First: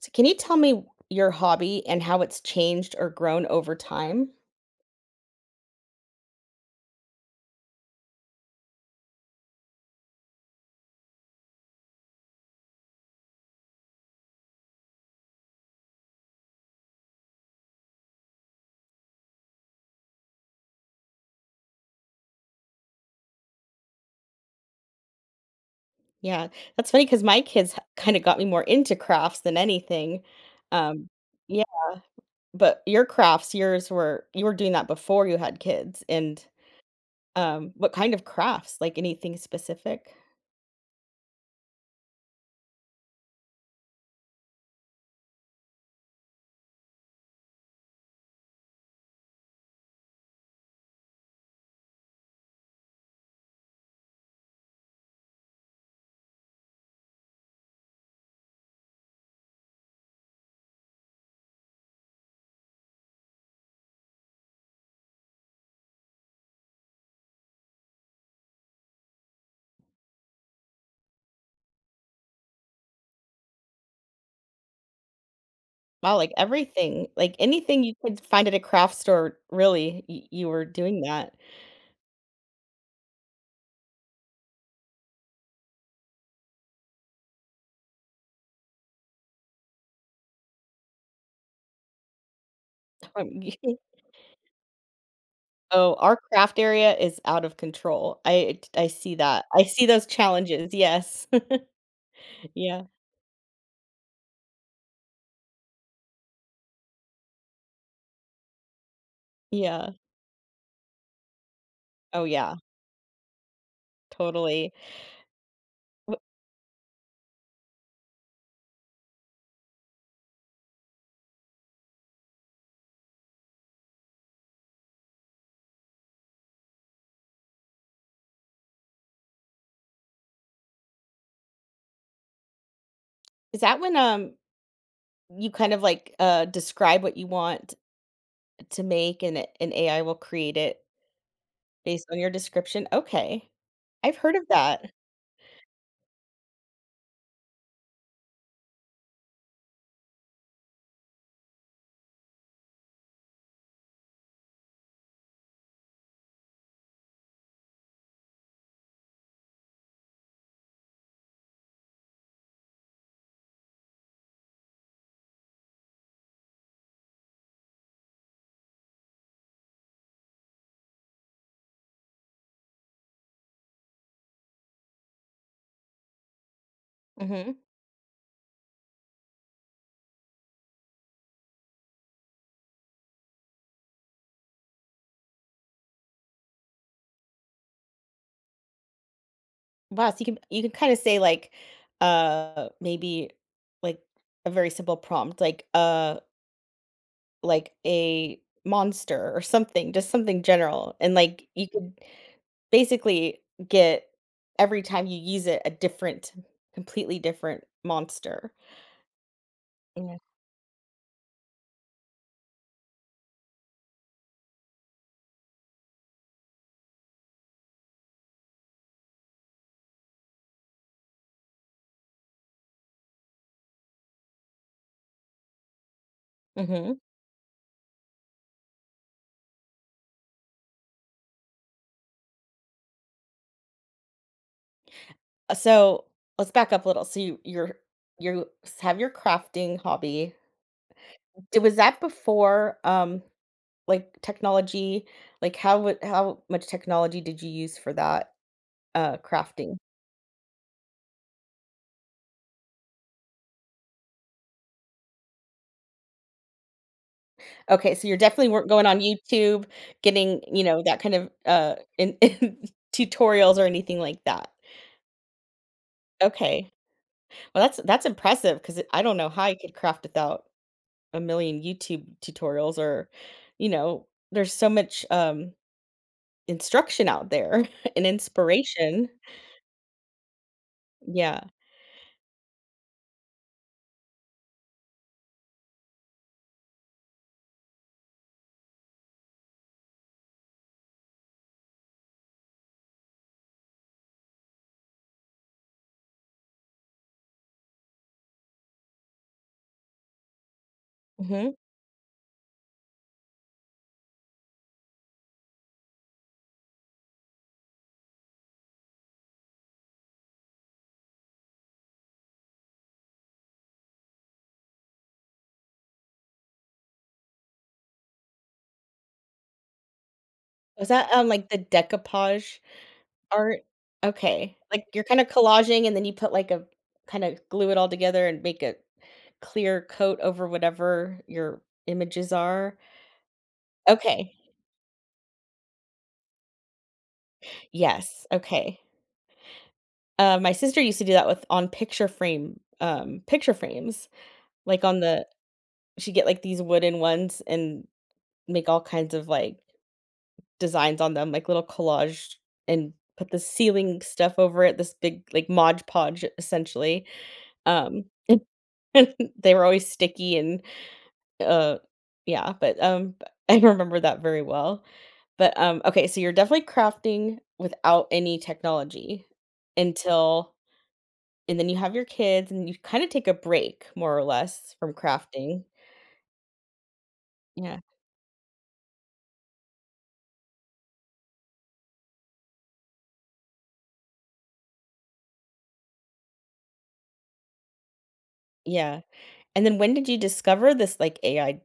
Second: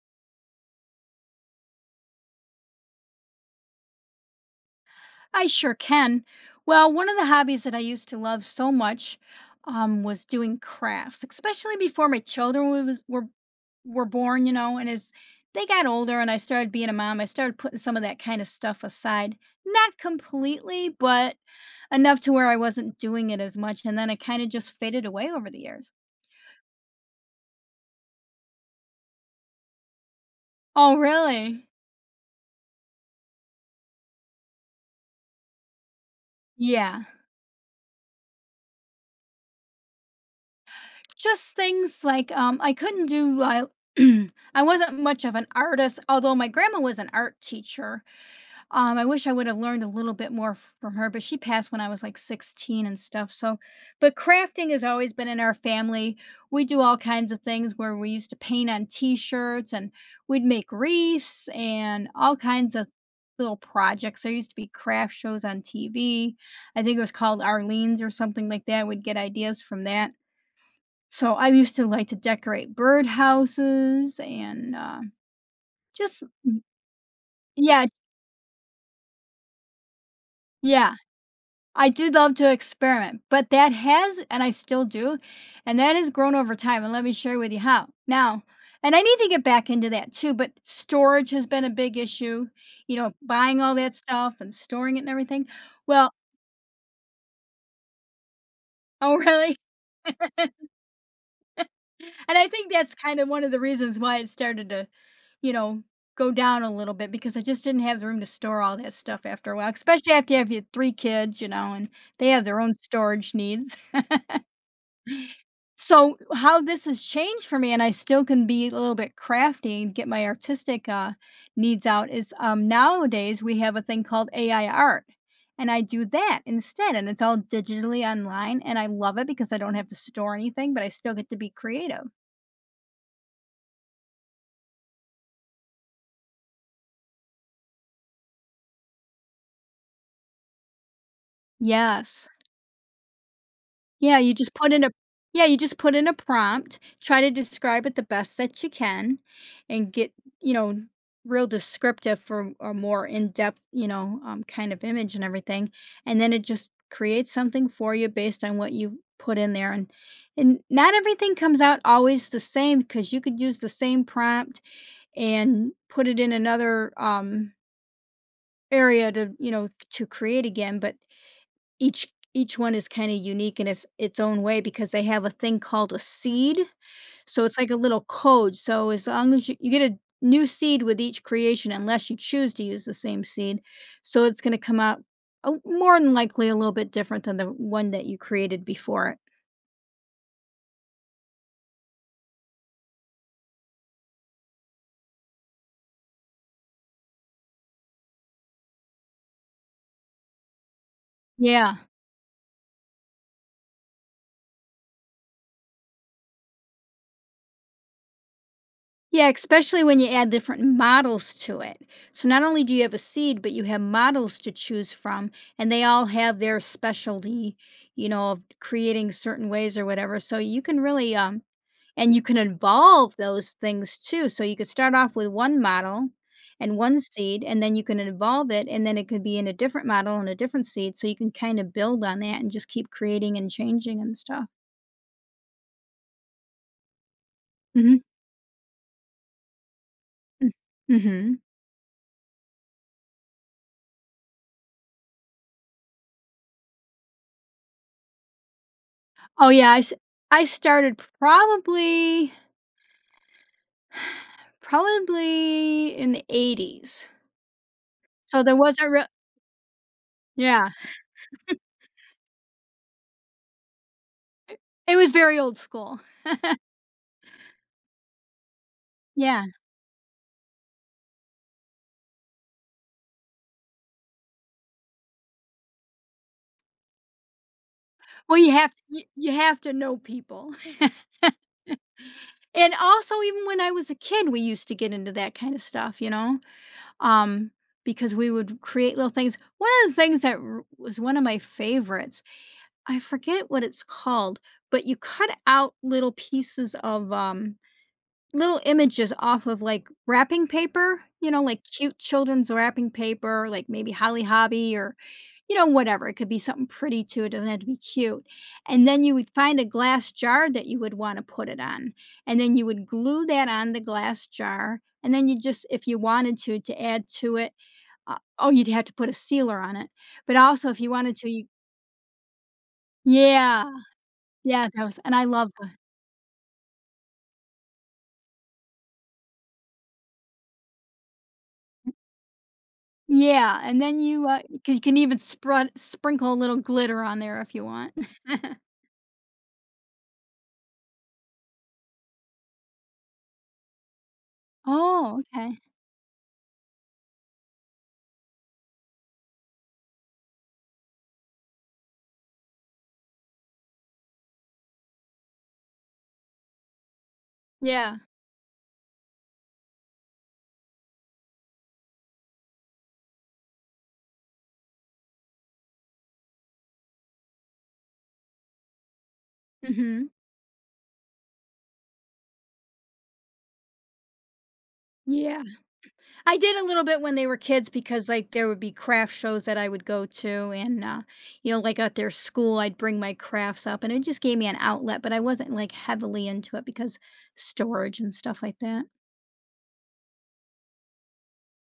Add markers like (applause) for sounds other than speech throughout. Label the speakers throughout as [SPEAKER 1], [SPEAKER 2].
[SPEAKER 1] So can you tell me your hobby and how it's changed or grown over time?
[SPEAKER 2] I sure can. Well, one of the hobbies that I used to love so much, was doing crafts, especially before my children were were born. You know, and as they got older and I started being a mom, I started putting some of that kind of stuff aside. Not completely, but enough to where I wasn't doing it as much, and then it kind of just faded away over the years.
[SPEAKER 1] Yeah, that's funny because my kids kinda got me more into crafts than anything.
[SPEAKER 2] Oh,
[SPEAKER 1] Um, yeah,
[SPEAKER 2] really?
[SPEAKER 1] but your crafts, yours were you were doing that before you had kids, and,
[SPEAKER 2] Yeah,
[SPEAKER 1] what kind of crafts? Like, anything specific?
[SPEAKER 2] just things like I couldn't do. I (clears throat) I wasn't much of an artist, although my grandma was an art teacher. I wish I would have learned a little bit more from her, but she passed when I was like 16 and stuff. So, but crafting has always been in our family. We do all kinds of things where we used to paint on t shirts and we'd make wreaths and all kinds of little projects. There used to be craft shows on TV. I think it was called Arlene's or something like that. We'd get ideas from that. So, I used to like to decorate birdhouses and,
[SPEAKER 1] Wow,
[SPEAKER 2] just,
[SPEAKER 1] like, everything, like, anything
[SPEAKER 2] yeah,
[SPEAKER 1] you could find at a craft store, really, y you were
[SPEAKER 2] yeah.
[SPEAKER 1] doing that.
[SPEAKER 2] I do love to experiment, but that has, and I still do, and that has grown over time. And let me share with you how. Now, and I need to get back into that too, but storage has been a big issue, you know,
[SPEAKER 1] Um,
[SPEAKER 2] buying all that
[SPEAKER 1] (laughs)
[SPEAKER 2] stuff and storing it and everything.
[SPEAKER 1] oh,
[SPEAKER 2] Well,
[SPEAKER 1] our craft area is out of control. I
[SPEAKER 2] oh,
[SPEAKER 1] see that.
[SPEAKER 2] really?
[SPEAKER 1] I
[SPEAKER 2] (laughs)
[SPEAKER 1] see those challenges, yes.
[SPEAKER 2] And I think
[SPEAKER 1] Yeah,
[SPEAKER 2] that's kind of one of the reasons why it started to, you know, go down a little bit because I just didn't have the room to store all that stuff after a while,
[SPEAKER 1] yeah.
[SPEAKER 2] especially after you have your three kids, you know, and
[SPEAKER 1] Oh,
[SPEAKER 2] they have
[SPEAKER 1] yeah,
[SPEAKER 2] their own storage needs.
[SPEAKER 1] totally. Wh
[SPEAKER 2] So, how this has changed for me, and I still can be a little bit crafty and get my artistic needs out, is nowadays we have a thing called AI art. And I do that instead. And it's all digitally online. And I love it because I don't have to store anything, but I still get to be creative.
[SPEAKER 1] Is that when, you kind of, like, describe what you want to make and a an AI will create it based on
[SPEAKER 2] Yes.
[SPEAKER 1] your description? Okay. I've
[SPEAKER 2] Yeah, you
[SPEAKER 1] heard of
[SPEAKER 2] just put in a
[SPEAKER 1] that.
[SPEAKER 2] yeah, you just put in a prompt, try to describe it the best that you can, and get, you know, real descriptive for a more in-depth, you know, kind of image and everything, and then it just creates something for you based on what you put in there, and not everything comes out always the same because you could use the same prompt and put it in another, area to, you know, to create again, but each each one is kinda unique in its own way because they have a thing called a seed, so it's
[SPEAKER 1] Mhm.
[SPEAKER 2] like a little code, so as long as you get a new seed with each creation unless you choose to use the same seed, so it's gonna come out, oh, more than likely a little bit different than the one that you created before it.
[SPEAKER 1] Wow, so you can kinda say, like, maybe, like, a very simple prompt, like, a monster or something, just something general, and, like, you
[SPEAKER 2] Yeah.
[SPEAKER 1] could basically get every time you use it a different completely different monster.
[SPEAKER 2] Yeah, especially when you
[SPEAKER 1] Yeah.
[SPEAKER 2] add different models to it. So not only do you have a seed, but you have models to choose from, and they all have their specialty, you know, of creating certain ways or whatever. So you can really and you can evolve those things too. So you could start off with one model and one
[SPEAKER 1] Mhm.
[SPEAKER 2] seed, and then you can evolve it, and then it could be in a different model and a different seed. So you can kind of build on that and just keep creating and changing and stuff.
[SPEAKER 1] Uh, so, let's back up a little. So
[SPEAKER 2] Mm-hmm.
[SPEAKER 1] you s have your crafting hobby.
[SPEAKER 2] Mm-hmm.
[SPEAKER 1] It was that before, like, technology? Like, how much technology did you use for that,
[SPEAKER 2] Oh, yeah,
[SPEAKER 1] crafting?
[SPEAKER 2] I started probably (sighs) probably in the '80s,
[SPEAKER 1] Okay, so you're
[SPEAKER 2] so
[SPEAKER 1] definitely
[SPEAKER 2] there
[SPEAKER 1] were going
[SPEAKER 2] wasn't
[SPEAKER 1] on
[SPEAKER 2] real.
[SPEAKER 1] YouTube, getting, you
[SPEAKER 2] Yeah,
[SPEAKER 1] know, that kind of, in (laughs) in tutorials or anything like that.
[SPEAKER 2] it was very old school.
[SPEAKER 1] Okay. Well, that's impressive because I don't know
[SPEAKER 2] Yeah,
[SPEAKER 1] how you could craft without a million YouTube tutorials or, you know, there's so much, instruction out there (laughs) and
[SPEAKER 2] well, you have you
[SPEAKER 1] inspiration.
[SPEAKER 2] you have to know people. (laughs)
[SPEAKER 1] Yeah.
[SPEAKER 2] And also, even when I was a kid, we used to get into that kind of stuff, you know, um, because we would create little things. One of the things that r was one of my favorites, I forget what it's called, but you cut out little pieces of, little images off of, like, wrapping paper, you know,
[SPEAKER 1] Mhm.
[SPEAKER 2] like cute children's wrapping paper, like maybe Holly Hobby or, you know, whatever. It could be something pretty too, it doesn't have to be cute, and then you would find a glass jar that you would wanna put it on, and then you would glue that on the glass jar, and then you just if you wanted to add to it, uh oh, you'd have to put a sealer on it, but also if
[SPEAKER 1] Was
[SPEAKER 2] you
[SPEAKER 1] that
[SPEAKER 2] wanted to,
[SPEAKER 1] on,
[SPEAKER 2] you.
[SPEAKER 1] like, the decoupage? Art?
[SPEAKER 2] Yeah,
[SPEAKER 1] Okay.
[SPEAKER 2] yeah, that
[SPEAKER 1] Like,
[SPEAKER 2] was
[SPEAKER 1] you're
[SPEAKER 2] and I
[SPEAKER 1] kinda
[SPEAKER 2] love.
[SPEAKER 1] collaging and then you put, like, a kinda glue it all together and make a clear coat over whatever your images are?
[SPEAKER 2] Yeah, and then you,
[SPEAKER 1] Okay.
[SPEAKER 2] 'cause you can even sprut sprinkle a little glitter on there if you want.
[SPEAKER 1] Yes,
[SPEAKER 2] (laughs)
[SPEAKER 1] okay. My sister used to do that with on picture frames, like, on
[SPEAKER 2] Oh,
[SPEAKER 1] the
[SPEAKER 2] okay.
[SPEAKER 1] she'd get, like, these wooden ones and make all kinds of, like, designs on them, like, little collage and put the ceiling stuff over it, this big, like, Mod Podge essentially,
[SPEAKER 2] Yeah.
[SPEAKER 1] um (laughs) (laughs) They were always sticky and, uh yeah, but, (laughs) I remember that very well. But, okay, so you're definitely crafting without any technology
[SPEAKER 2] Mhm.
[SPEAKER 1] until and then you have your kids and you kinda take a break more or less from
[SPEAKER 2] Yeah.
[SPEAKER 1] crafting.
[SPEAKER 2] I did a little bit when they were kids
[SPEAKER 1] Yeah,
[SPEAKER 2] because, like, there would be craft shows that I would go to and, you know, like, at their school, I'd bring my crafts up, and it just gave me an outlet, but I wasn't, like, heavily into it because storage and stuff like that.
[SPEAKER 1] yeah. And then when did you discover this, like, AI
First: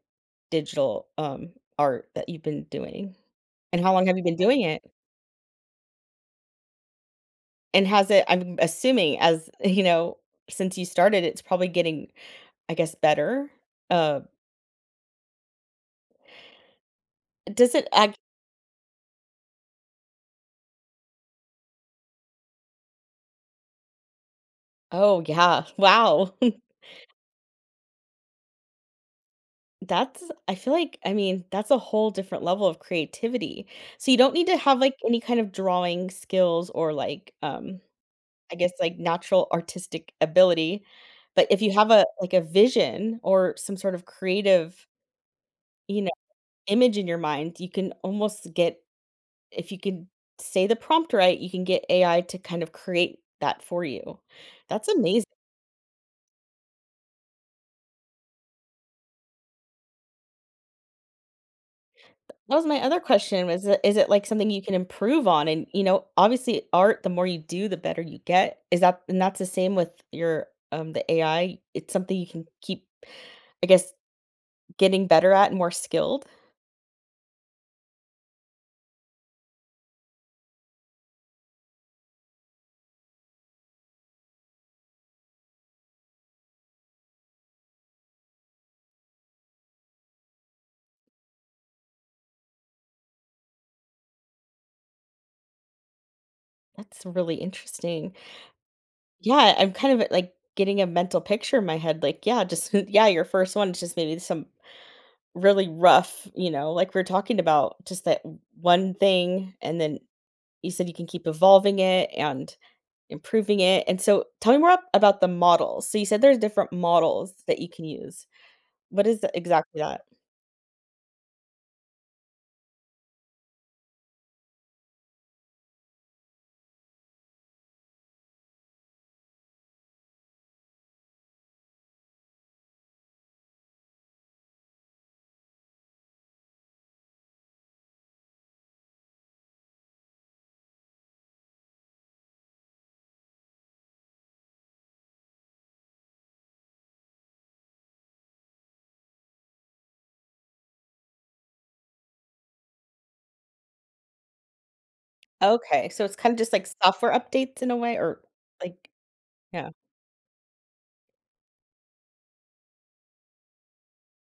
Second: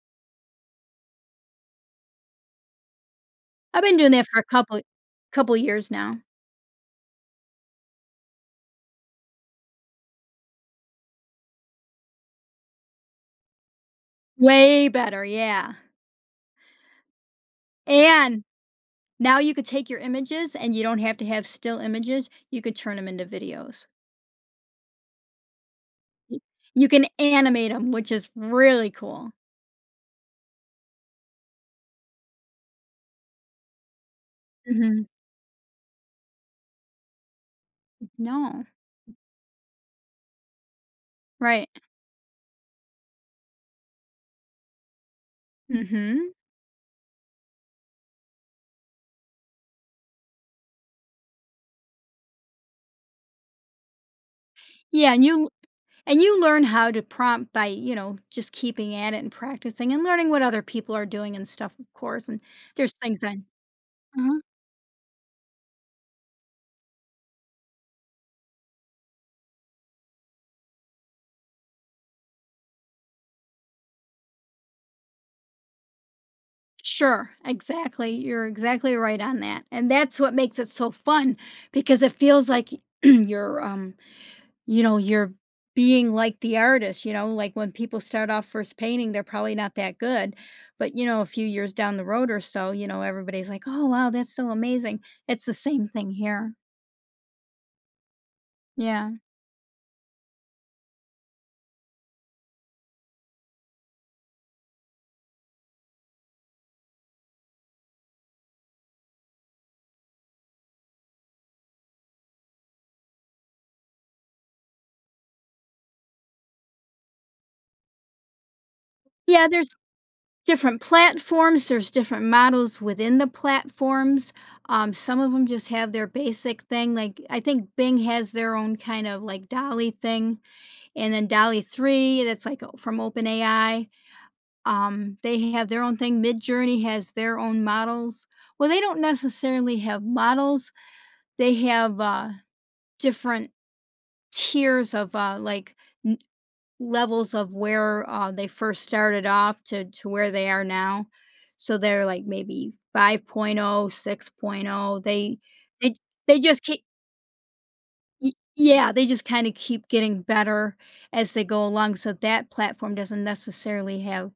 [SPEAKER 1] digital, art that you've been doing? And
[SPEAKER 2] I've
[SPEAKER 1] how
[SPEAKER 2] been
[SPEAKER 1] long
[SPEAKER 2] doing
[SPEAKER 1] have you
[SPEAKER 2] that
[SPEAKER 1] been
[SPEAKER 2] for a
[SPEAKER 1] doing
[SPEAKER 2] couple
[SPEAKER 1] it?
[SPEAKER 2] couple years now.
[SPEAKER 1] And has it I'm assuming as (laughs) you know, since you started, it's probably getting, I guess, better, uh
[SPEAKER 2] Way better, yeah,
[SPEAKER 1] Does it act
[SPEAKER 2] and now you could take your images and you don't have to have still images, you could turn them into videos.
[SPEAKER 1] Oh, yeah. Wow.
[SPEAKER 2] Y
[SPEAKER 1] (laughs)
[SPEAKER 2] You can animate them, which is really cool.
[SPEAKER 1] That's I feel like I mean, that's a whole different level of creativity. So you don't need to have, like,
[SPEAKER 2] Mhm.
[SPEAKER 1] any kind of drawing skills or, like, I
[SPEAKER 2] No.
[SPEAKER 1] guess, like, natural artistic ability, but if
[SPEAKER 2] Right.
[SPEAKER 1] you have a like, a vision or some sort of creative, you know,
[SPEAKER 2] Mhm.
[SPEAKER 1] image in your mind, you can almost get if you can say the prompt right, you can get AI to kind of create that for you. That's
[SPEAKER 2] Yeah,
[SPEAKER 1] amazing.
[SPEAKER 2] and you learn how to prompt by, you know, just keeping at it and practicing and learning what other people are doing and stuff, of course, and
[SPEAKER 1] That was my
[SPEAKER 2] there's
[SPEAKER 1] other
[SPEAKER 2] things on.
[SPEAKER 1] question was it is it like
[SPEAKER 2] Mhm.
[SPEAKER 1] something you can improve on? And, you know, obviously art, the more you do, the better you get. Is that And that's the same with your the AI. It's something you can keep, I guess, getting better at and more skilled.
[SPEAKER 2] Sure, exactly, you're exactly right on that, and that's what makes it so fun because it feels like (clears throat) you're, um you know, you're being like the artist, you know, like when people start off first painting, they're probably not that good. But, you know, a few years down the road or so, you know, everybody's like, oh, wow, that's so amazing. It's the same thing here.
[SPEAKER 1] That's really interesting.
[SPEAKER 2] Yeah.
[SPEAKER 1] Yeah, I'm kind of like getting a mental picture in my head. Like, yeah, just (laughs) yeah, your first one is just maybe some really rough, you know, like we're talking about just that one thing and then you said you can keep evolving it and improving it, and so tell me more ab about the models. So you said there's different models that you can use. What is the
[SPEAKER 2] Yeah. There's
[SPEAKER 1] exactly that?
[SPEAKER 2] different platforms, there's different models within the platforms. Some of them just have their basic thing. Like, I think Bing has their own kind of like Dolly thing. And then Dolly 3, that's like from OpenAI. They have their own thing. Midjourney has their own models. Well, they don't necessarily have models. They have different tiers of n- levels of where, they first started off to where they are now. So they're like maybe 5.0, 6.0.
[SPEAKER 1] Okay,
[SPEAKER 2] They
[SPEAKER 1] so it's kinda
[SPEAKER 2] they
[SPEAKER 1] just
[SPEAKER 2] just
[SPEAKER 1] like
[SPEAKER 2] keep
[SPEAKER 1] software updates in a way or like
[SPEAKER 2] yeah, they just kind of
[SPEAKER 1] yeah.
[SPEAKER 2] keep getting better as they go along. So that platform doesn't necessarily have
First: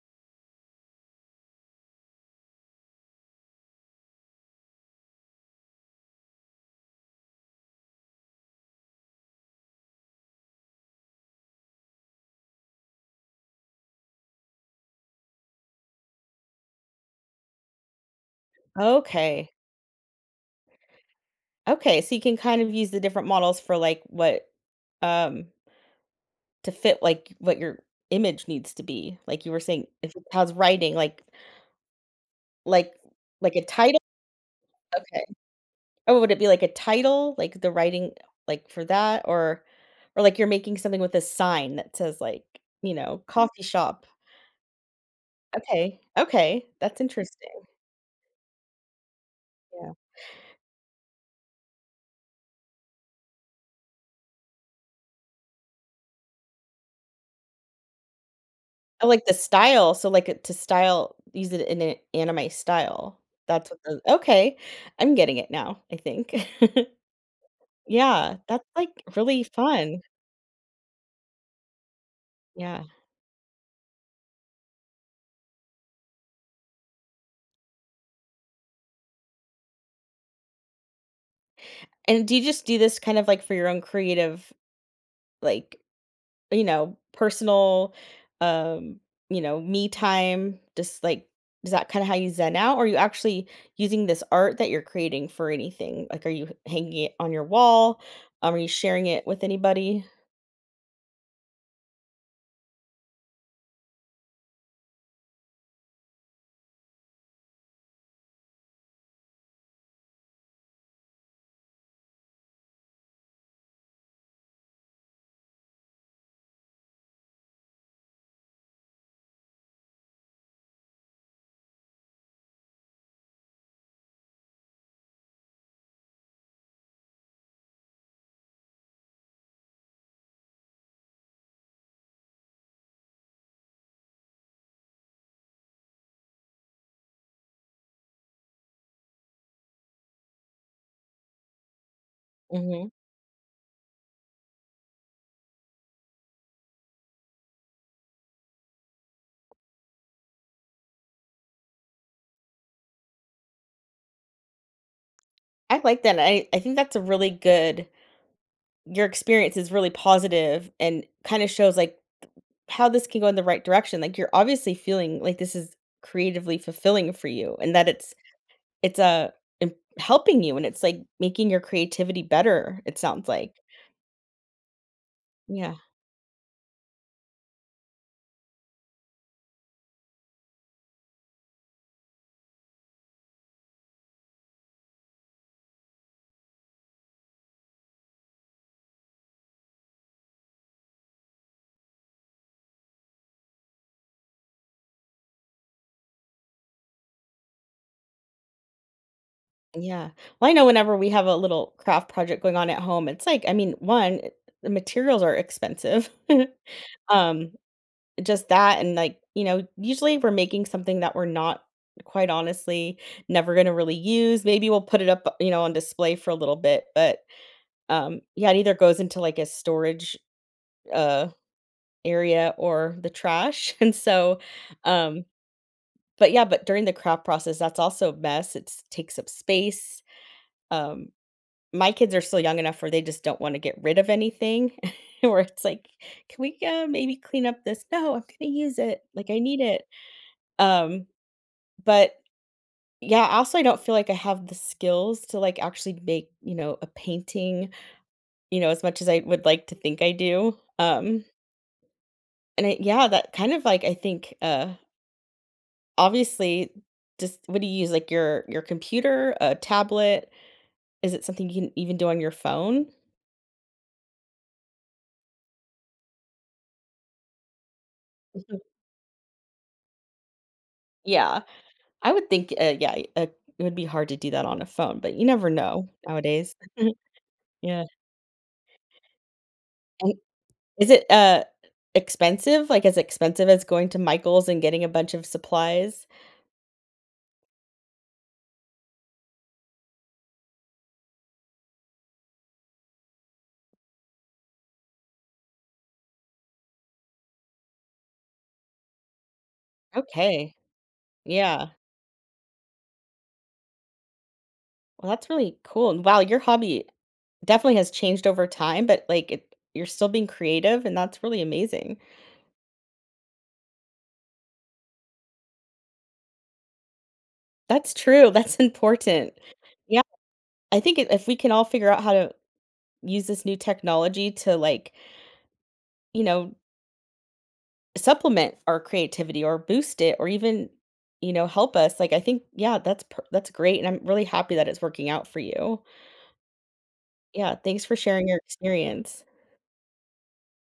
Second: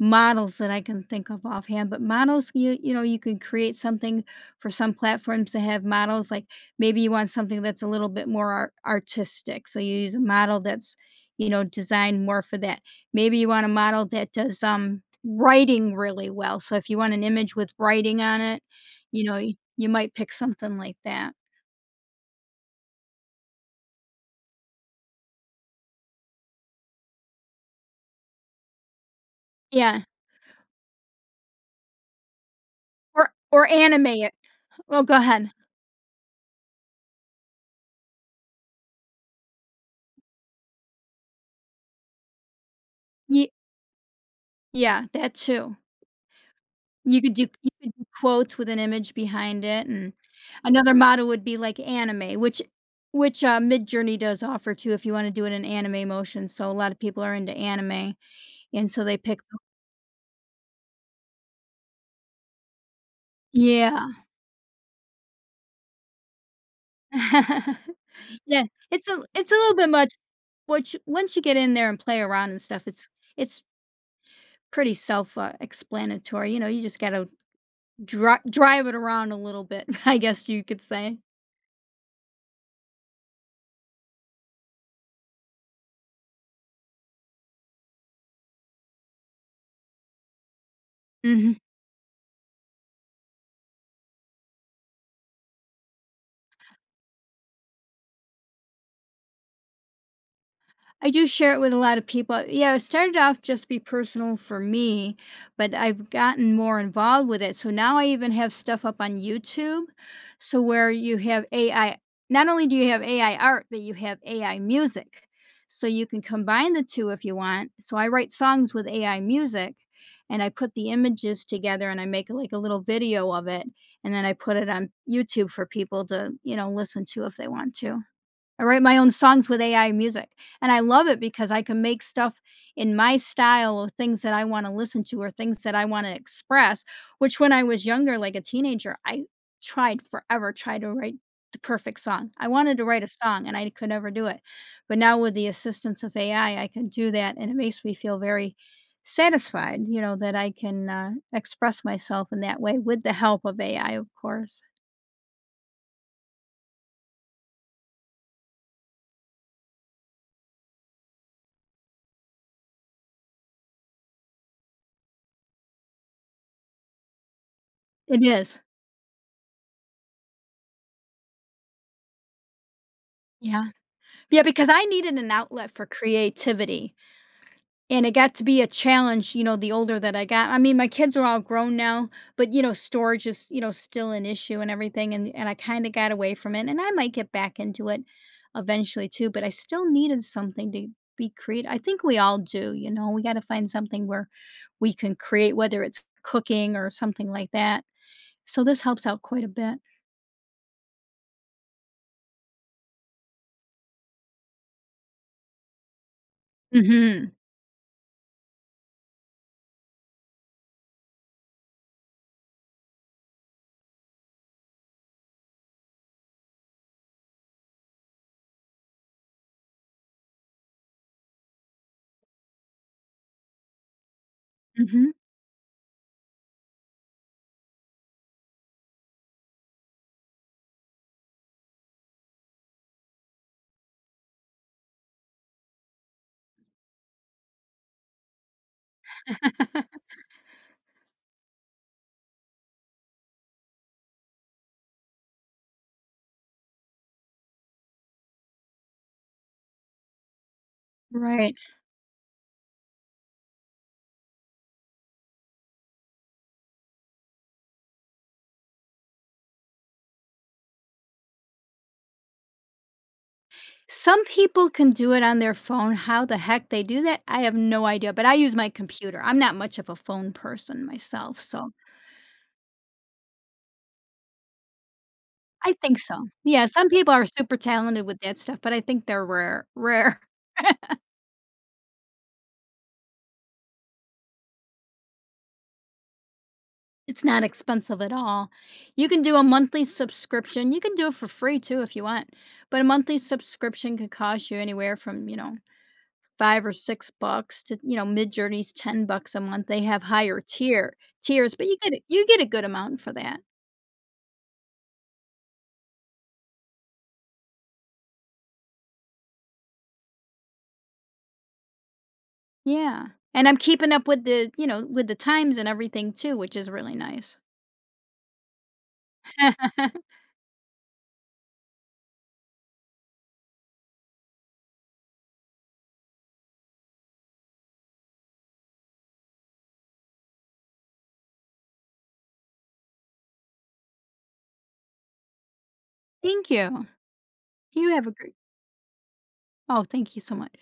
[SPEAKER 2] models that I can think of offhand, but models, you know, you can create something for some platforms to have models. Like maybe you want something that's a little bit more artistic, so you use a model that's, you know, designed more for that. Maybe you want a model that does writing really well. So if you want an image with writing on it, you know,
[SPEAKER 1] Okay.
[SPEAKER 2] you might pick something like that.
[SPEAKER 1] Okay, so you can kind of use the different models for, like, what, um to fit, like, what your image needs to be. Like you were saying,
[SPEAKER 2] Yeah,
[SPEAKER 1] if it has writing, like like a
[SPEAKER 2] or
[SPEAKER 1] title?
[SPEAKER 2] animate it. Well, go
[SPEAKER 1] Okay.
[SPEAKER 2] ahead.
[SPEAKER 1] Oh, would it be like a title? Like the writing like for that or like you're making something with a sign that says like, you know,
[SPEAKER 2] Ye-
[SPEAKER 1] coffee shop.
[SPEAKER 2] Yeah, that too.
[SPEAKER 1] Okay. Okay. That's interesting.
[SPEAKER 2] You could do quotes with an image behind it,
[SPEAKER 1] Yeah.
[SPEAKER 2] and another model would be like anime, which, Midjourney does offer too if you wanna do it in anime motion, so a lot of people are into anime, and so
[SPEAKER 1] I
[SPEAKER 2] they
[SPEAKER 1] like the
[SPEAKER 2] pick.
[SPEAKER 1] style. So like it to style, use it in an anime style. That's what the
[SPEAKER 2] Yeah.
[SPEAKER 1] okay. I'm getting it now, I think. (laughs)
[SPEAKER 2] (laughs)
[SPEAKER 1] Yeah,
[SPEAKER 2] Yeah,
[SPEAKER 1] that's like really
[SPEAKER 2] it's a little bit
[SPEAKER 1] fun.
[SPEAKER 2] much, which once you get in there and play around and stuff,
[SPEAKER 1] Yeah.
[SPEAKER 2] it's pretty self, explanatory, you know, you just gotta drive it around a little bit, (laughs) I guess you could say.
[SPEAKER 1] And do you just do this kind of like for your own creative like you know, personal, um, you know, me time, just like
[SPEAKER 2] Mhm.
[SPEAKER 1] is that kind of how you zen out? Or are you actually using this art that you're creating for anything? Like, are you hanging it on your wall? Are you sharing it with anybody?
[SPEAKER 2] I do share it with a lot of people. Yeah, it started off just be personal for me, but I've gotten more involved with it. So now I even have stuff up on YouTube. So where you have AI, not only do you have AI art, but you have AI music. So you can combine the two if you want. So I write songs with AI music and I put the images together and I make like a little video of it. And then I put it on YouTube for people to, you know, listen to if they want to. I write my own songs with AI music, and I love it because I can make stuff in my style of things that I wanna listen to or things that I wanna express, which when I was younger, like a teenager, I tried forever, tried to write the perfect song. I wanted to
[SPEAKER 1] Hmm.
[SPEAKER 2] write a song and I could never do it. But now with the assistance of AI, I can do that, and it makes me feel very satisfied, you know, that I can, express myself in that way with the help of AI, of course.
[SPEAKER 1] I like that. I think that's a really good, your experience is really positive and kind of shows like how this can go in the right direction. Like, you're obviously feeling like this is creatively fulfilling for you and that
[SPEAKER 2] It is.
[SPEAKER 1] It's, a imp helping you, and it's, like, making your creativity better, it sounds like.
[SPEAKER 2] Yeah. Yeah, because I needed an outlet
[SPEAKER 1] Yeah,
[SPEAKER 2] for creativity, and it got to be a challenge, you know, the older that I got. I mean, my kids are all grown now, but, you know, storage is, you know, still an issue and everything, and I kinda got away from it, and I might get back into it eventually too, but I still needed something to be creative. I think we all do, you know? We gotta find something where we can create, whether it's cooking or something like that. So this helps out quite a bit.
[SPEAKER 1] yeah. Well, I know whenever we have a little craft project going on at home, it's like I mean, 1, the materials are expensive. (laughs)
[SPEAKER 2] Mhm.
[SPEAKER 1] Um, just that and, like, you know, usually we're making something that we're not, quite honestly, never gonna really use. Maybe we'll put it up, you know, on display for a little bit, but, yeah, it either goes into, like, a storage, uh, area or the trash, (laughs) and so,
[SPEAKER 2] Mhm.
[SPEAKER 1] um but yeah, but during the craft process, that's also a mess. It takes up space. Um, my kids are still young enough where they just don't wanna get rid of anything, (laughs) where it's like, "Can we, maybe clean up this?" "No, I'm gonna use it, like, I need it."
[SPEAKER 2] (laughs)
[SPEAKER 1] Um, but yeah, also, I don't feel like I have the skills to, like, actually make, you know, a painting, you know, as much as I would like to think I do.
[SPEAKER 2] Right.
[SPEAKER 1] And I yeah, that kind of, like, I think, obviously, just what do you use, like, your computer, a tablet? Is it something you can even do on your phone?
[SPEAKER 2] Some people can do it on their phone. How the heck they do that, I have no idea, but I use
[SPEAKER 1] Mhm.
[SPEAKER 2] my computer. I'm not much of a phone person myself,
[SPEAKER 1] Yeah,
[SPEAKER 2] so
[SPEAKER 1] I would think, it would be hard to do that on a phone, but you never
[SPEAKER 2] I
[SPEAKER 1] know
[SPEAKER 2] think so.
[SPEAKER 1] nowadays.
[SPEAKER 2] Yeah, some
[SPEAKER 1] (laughs)
[SPEAKER 2] people are super
[SPEAKER 1] Yeah.
[SPEAKER 2] talented with that stuff, but I think they're
[SPEAKER 1] And
[SPEAKER 2] rare. (laughs)
[SPEAKER 1] is it, expensive? Like, as expensive as going to Michael's and getting a bunch of supplies?
[SPEAKER 2] It's not expensive at all. You can do a monthly subscription. You can do it for free too if you want, but a monthly subscription could cost you anywhere from, you know, 5 or 6 bucks to, you know, Midjourney's 10 bucks a month. They have higher
[SPEAKER 1] Okay,
[SPEAKER 2] tier tiers, but
[SPEAKER 1] yeah.
[SPEAKER 2] you get a good amount for that.
[SPEAKER 1] Well, that's really cool, and wow, your hobby definitely has changed over time, but, like, it you're still being creative, and that's really amazing.
[SPEAKER 2] Yeah, and I'm keeping up with the you know, with the times and everything too, which is really nice.
[SPEAKER 1] That's true, (laughs) that's important. Yeah,
[SPEAKER 2] (laughs)
[SPEAKER 1] I think if we can all figure out how to use this new technology to like, you know, supplement our creativity or boost it or even, you know, help us. Like I think, yeah, that's that's great, and I'm really happy that it's working out for you.
[SPEAKER 2] Thank you.
[SPEAKER 1] Yeah, thanks
[SPEAKER 2] You
[SPEAKER 1] for
[SPEAKER 2] have a
[SPEAKER 1] sharing
[SPEAKER 2] great
[SPEAKER 1] your experience.
[SPEAKER 2] Oh, thank you so much.